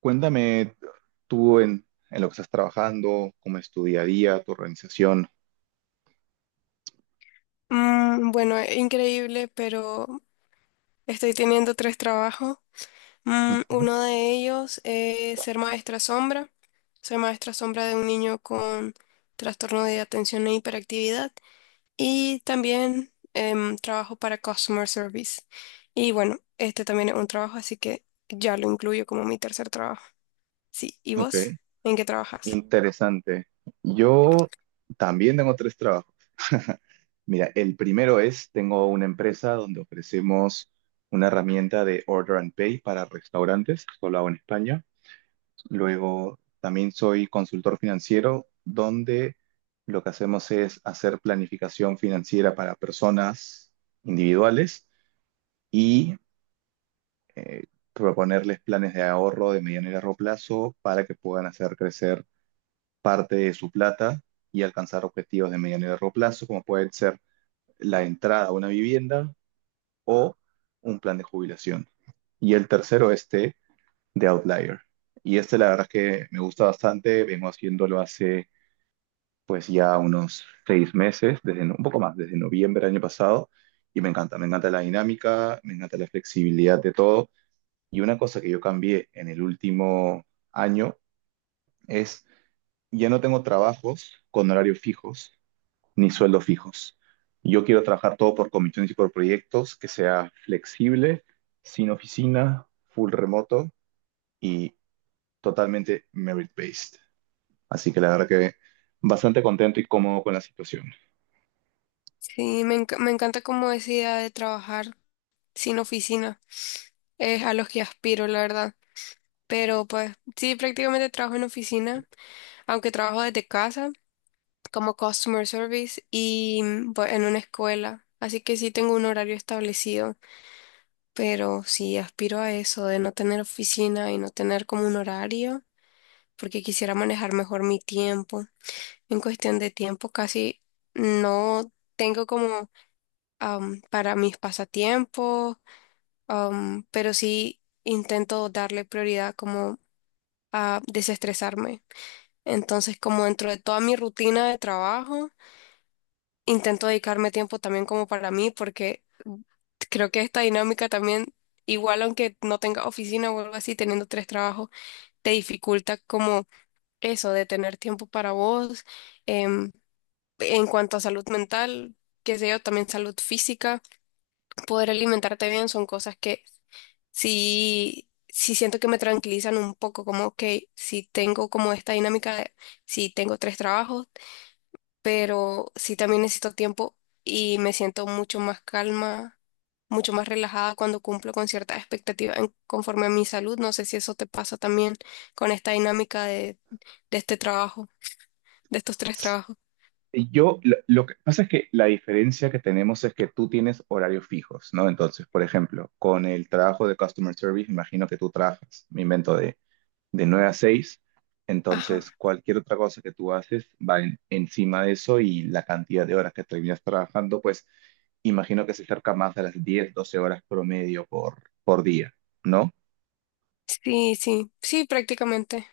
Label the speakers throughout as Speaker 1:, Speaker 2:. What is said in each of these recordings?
Speaker 1: Cuéntame tú en, en lo que estás trabajando, cómo es tu día a día, tu organización.
Speaker 2: Bueno, increíble, pero estoy teniendo tres trabajos.
Speaker 1: Ujú.
Speaker 2: Uno de ellos es ser maestra sombra. Soy maestra sombra de un niño con trastorno de atención e hiperactividad. Y también trabajo para customer service. Y bueno, este también es un trabajo, así que ya lo incluyo como mi tercer trabajo. Sí, ¿y
Speaker 1: Ok,
Speaker 2: vos? ¿En qué trabajas?
Speaker 1: interesante. Yo también tengo tres trabajos. Mira, el primero es, tengo una empresa donde ofrecemos una herramienta de Order and Pay para restaurantes, esto lo hago en España. Luego, también soy consultor financiero, donde lo que hacemos es hacer planificación financiera para personas individuales y eh, proponerles planes de ahorro de mediano y largo plazo para que puedan hacer crecer parte de su plata y alcanzar objetivos de mediano y largo plazo, como pueden ser la entrada a una vivienda o un plan de jubilación. Y el tercero, este de Outlier. Y este la verdad es que me gusta bastante, vengo haciéndolo hace pues ya unos 6 meses, desde, un poco más, desde noviembre del año pasado, y me encanta la dinámica, me encanta la flexibilidad de todo. Y una cosa que yo cambié en el último año es, ya no tengo trabajos con horarios fijos ni sueldos fijos. Yo quiero trabajar todo por comisiones y por proyectos, que sea flexible, sin oficina, full remoto y totalmente merit-based. Así que la verdad que bastante contento y cómodo con la situación.
Speaker 2: Sí, me encanta como esa idea de trabajar sin oficina. Es a los que aspiro, la verdad. Pero pues sí, prácticamente trabajo en oficina, aunque trabajo desde casa como customer service y pues, en una escuela. Así que sí tengo un horario establecido, pero sí aspiro a eso de no tener oficina y no tener como un horario, porque quisiera manejar mejor mi tiempo. En cuestión de tiempo casi no tengo como para mis pasatiempos, pero sí intento darle prioridad como a desestresarme. Entonces, como dentro de toda mi rutina de trabajo, intento dedicarme tiempo también como para mí, porque creo que esta dinámica también, igual aunque no tenga oficina o algo así, teniendo tres trabajos, te dificulta como eso de tener tiempo para vos. em, en cuanto a salud mental, qué sé yo, también salud física, poder alimentarte bien son cosas que sí, sí siento que me tranquilizan un poco, como, ok, si tengo como esta dinámica de, si tengo tres trabajos, pero sí también necesito tiempo, y me siento mucho más calma, mucho más relajada cuando cumplo con ciertas expectativas conforme a mi salud. No sé si eso te pasa también con esta dinámica de este trabajo, de estos tres trabajos.
Speaker 1: Yo, lo que pasa es que la diferencia que tenemos es que tú tienes horarios fijos, ¿no? Entonces, por ejemplo, con el trabajo de Customer Service, me imagino que tú trabajas, me invento, de 9 a 6.
Speaker 2: Ajá.
Speaker 1: Entonces, cualquier otra cosa que tú haces va encima de eso y la cantidad de horas que terminas trabajando, pues imagino que se acerca más a las 10 12 horas promedio por día, ¿no?
Speaker 2: Sí, sí, sí, prácticamente.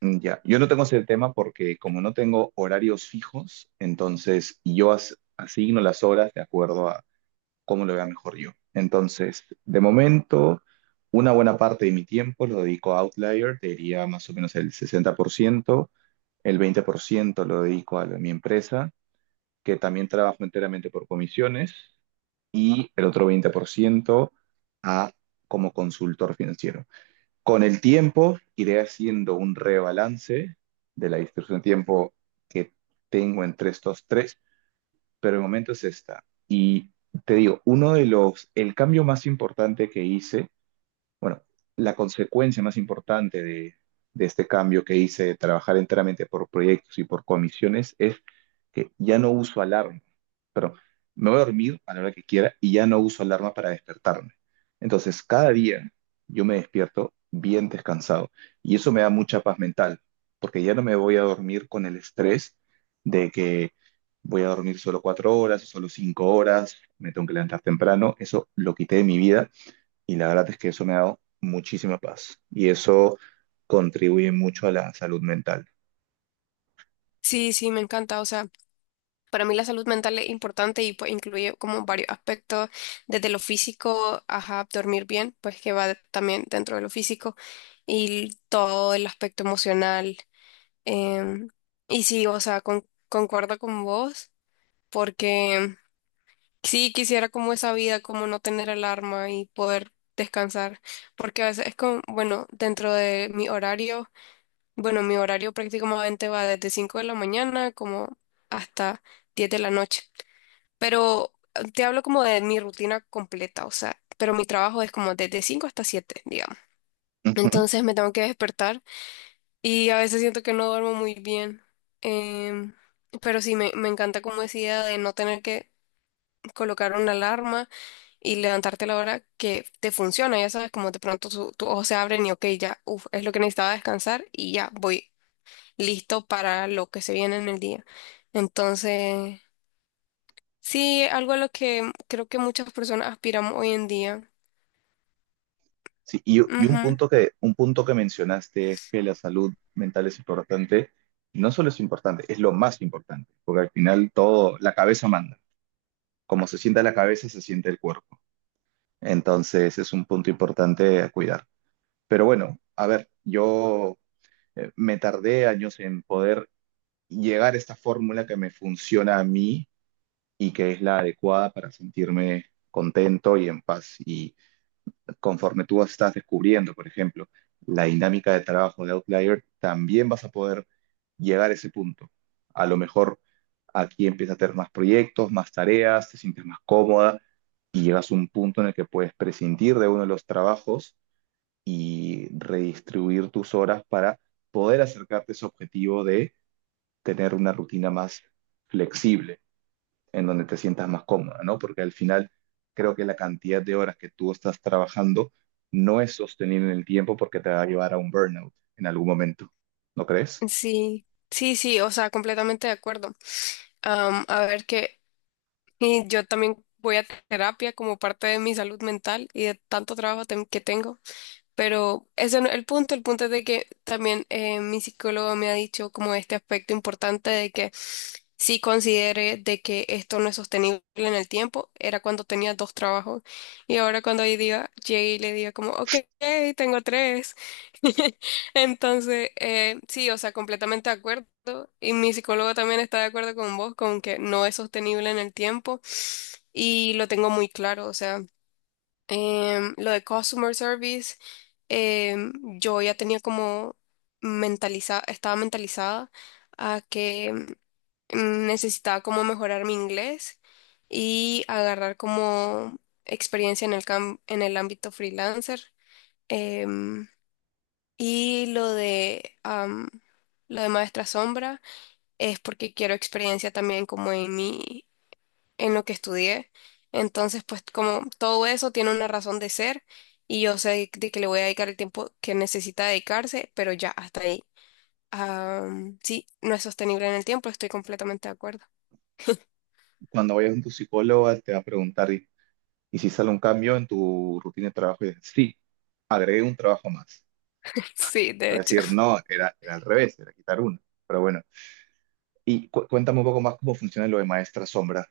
Speaker 1: Ya, yo no tengo ese tema porque como no tengo horarios fijos, entonces yo asigno las horas de acuerdo a cómo lo vea mejor yo. Entonces, de momento, una buena parte de mi tiempo lo dedico a Outlier, te diría más o menos el 60%. El 20% lo dedico a mi empresa, que también trabajo enteramente por comisiones, y el otro 20% a como consultor financiero. Con el tiempo iré haciendo un rebalance de la distribución de tiempo que tengo entre estos tres, pero el momento es esta. Y te digo, uno de los, el cambio más importante que hice, bueno, la consecuencia más importante de este cambio que hice de trabajar enteramente por proyectos y por comisiones es que ya no uso alarma, pero me voy a dormir a la hora que quiera y ya no uso alarma para despertarme. Entonces, cada día yo me despierto bien descansado y eso me da mucha paz mental, porque ya no me voy a dormir con el estrés de que voy a dormir solo 4 horas, solo 5 horas, me tengo que levantar temprano. Eso lo quité de mi vida y la verdad es que eso me ha dado muchísima paz y eso contribuye mucho a la salud mental.
Speaker 2: Sí, sí, me encanta. O sea, para mí la salud mental es importante y pues incluye como varios aspectos, desde lo físico, ajá, dormir bien, pues que va también dentro de lo físico, y todo el aspecto emocional. Em, y sí, o sea, concuerdo con vos, porque sí quisiera como esa vida, como no tener alarma y poder descansar, porque a veces es como, bueno, dentro de mi horario, bueno, mi horario prácticamente va desde 5 de la mañana como hasta 10 de la noche, pero te hablo como de mi rutina completa, o sea, pero mi trabajo es como desde 5 hasta siete, digamos.
Speaker 1: Ujú.
Speaker 2: Entonces me tengo que despertar. Y a veces siento que no duermo muy bien. Em, pero sí, me encanta como decía de no tener que colocar una alarma y levantarte a la hora que te funciona. Ya sabes, como de pronto tus ojos se abren y ok, ya, uf, es lo que necesitaba descansar y ya voy listo para lo que se viene en el día. Entonces, sí, algo a lo que creo que muchas personas aspiramos hoy en día.
Speaker 1: Sí, y un
Speaker 2: Ujú.
Speaker 1: punto un punto que mencionaste es que la salud mental es importante. No solo es importante, es lo más importante, porque al final todo, la cabeza manda. Como se sienta la cabeza, se siente el cuerpo. Entonces es un punto importante a cuidar. Pero bueno, a ver, yo me tardé años en poder llegar a esta fórmula que me funciona a mí y que es la adecuada para sentirme contento y en paz. Y conforme tú estás descubriendo, por ejemplo, la dinámica de trabajo de Outlier, también vas a poder llegar a ese punto. A lo mejor aquí empiezas a tener más proyectos, más tareas, te sientes más cómoda y llegas a un punto en el que puedes prescindir de uno de los trabajos y redistribuir tus horas para poder acercarte a ese objetivo de tener una rutina más flexible en donde te sientas más cómoda, ¿no? Porque al final creo que la cantidad de horas que tú estás trabajando no es sostenible en el tiempo porque te va a llevar a un burnout en algún momento, ¿no crees?
Speaker 2: Sí, sí, sí, o sea, completamente de acuerdo. A ver qué. Y yo también voy a terapia como parte de mi salud mental y de tanto trabajo que tengo. Pero ese no es el punto. El punto es de que también mi psicólogo me ha dicho como este aspecto importante de que sí considere de que esto no es sostenible en el tiempo. Era cuando tenía dos trabajos. Y ahora cuando hoy día llegue y le diga como, ok, tengo tres. Entonces, sí, o sea, completamente de acuerdo. Y mi psicólogo también está de acuerdo con vos, con que no es sostenible en el tiempo. Y lo tengo muy claro, o sea, lo de customer service, em, yo ya tenía como mentalizada, estaba mentalizada a que necesitaba como mejorar mi inglés y agarrar como experiencia en el ámbito freelancer. em, y lo de Maestra Sombra es porque quiero experiencia también como en mi, en lo que estudié. Entonces, pues como todo eso tiene una razón de ser y yo sé de que le voy a dedicar el tiempo que necesita dedicarse, pero ya hasta ahí. Sí, no es sostenible en el tiempo, estoy completamente de acuerdo.
Speaker 1: Cuando vayas con tu psicóloga te va a preguntar, y si sale un cambio en tu rutina de trabajo? Y dices, sí, agregué un trabajo más.
Speaker 2: Sí,
Speaker 1: Te
Speaker 2: de
Speaker 1: va a
Speaker 2: hecho.
Speaker 1: decir, no, era al revés, era quitar uno. Pero bueno, y cuéntame un poco más cómo funciona lo de maestra sombra.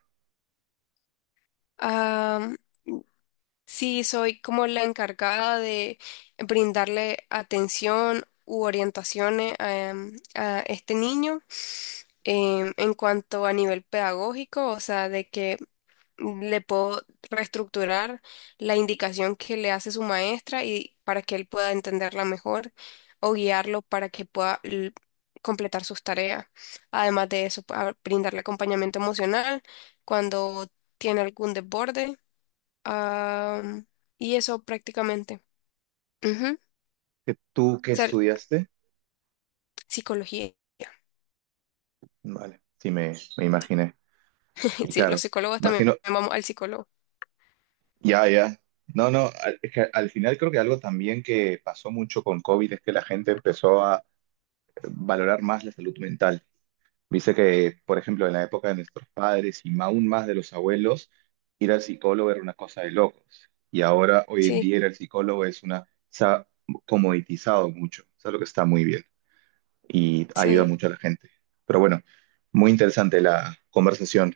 Speaker 2: Sí, soy como la encargada de brindarle atención u orientaciones a este niño en cuanto a nivel pedagógico, o sea, de que le puedo reestructurar la indicación que le hace su maestra y para que él pueda entenderla mejor o guiarlo para que pueda completar sus tareas. Además de eso, brindarle acompañamiento emocional cuando tiene algún desborde. Am, y eso prácticamente. Ujú. O
Speaker 1: ¿Que ¿Tú qué
Speaker 2: sea,
Speaker 1: estudiaste?
Speaker 2: psicología.
Speaker 1: Vale, sí me imaginé. Y
Speaker 2: Sí, los
Speaker 1: claro,
Speaker 2: psicólogos también
Speaker 1: imagino.
Speaker 2: vamos al psicólogo.
Speaker 1: Ya, ya. No, no, es que al final creo que algo también que pasó mucho con COVID es que la gente empezó a valorar más la salud mental. Dice que, por ejemplo, en la época de nuestros padres y aún más de los abuelos, ir al psicólogo era una cosa de locos. Y ahora, hoy en
Speaker 2: Sí,
Speaker 1: día, ir al psicólogo es una... Se ha comoditizado mucho. Eso es lo que está muy bien y ayuda
Speaker 2: sí.
Speaker 1: mucho a la gente. Pero bueno, muy interesante la conversación.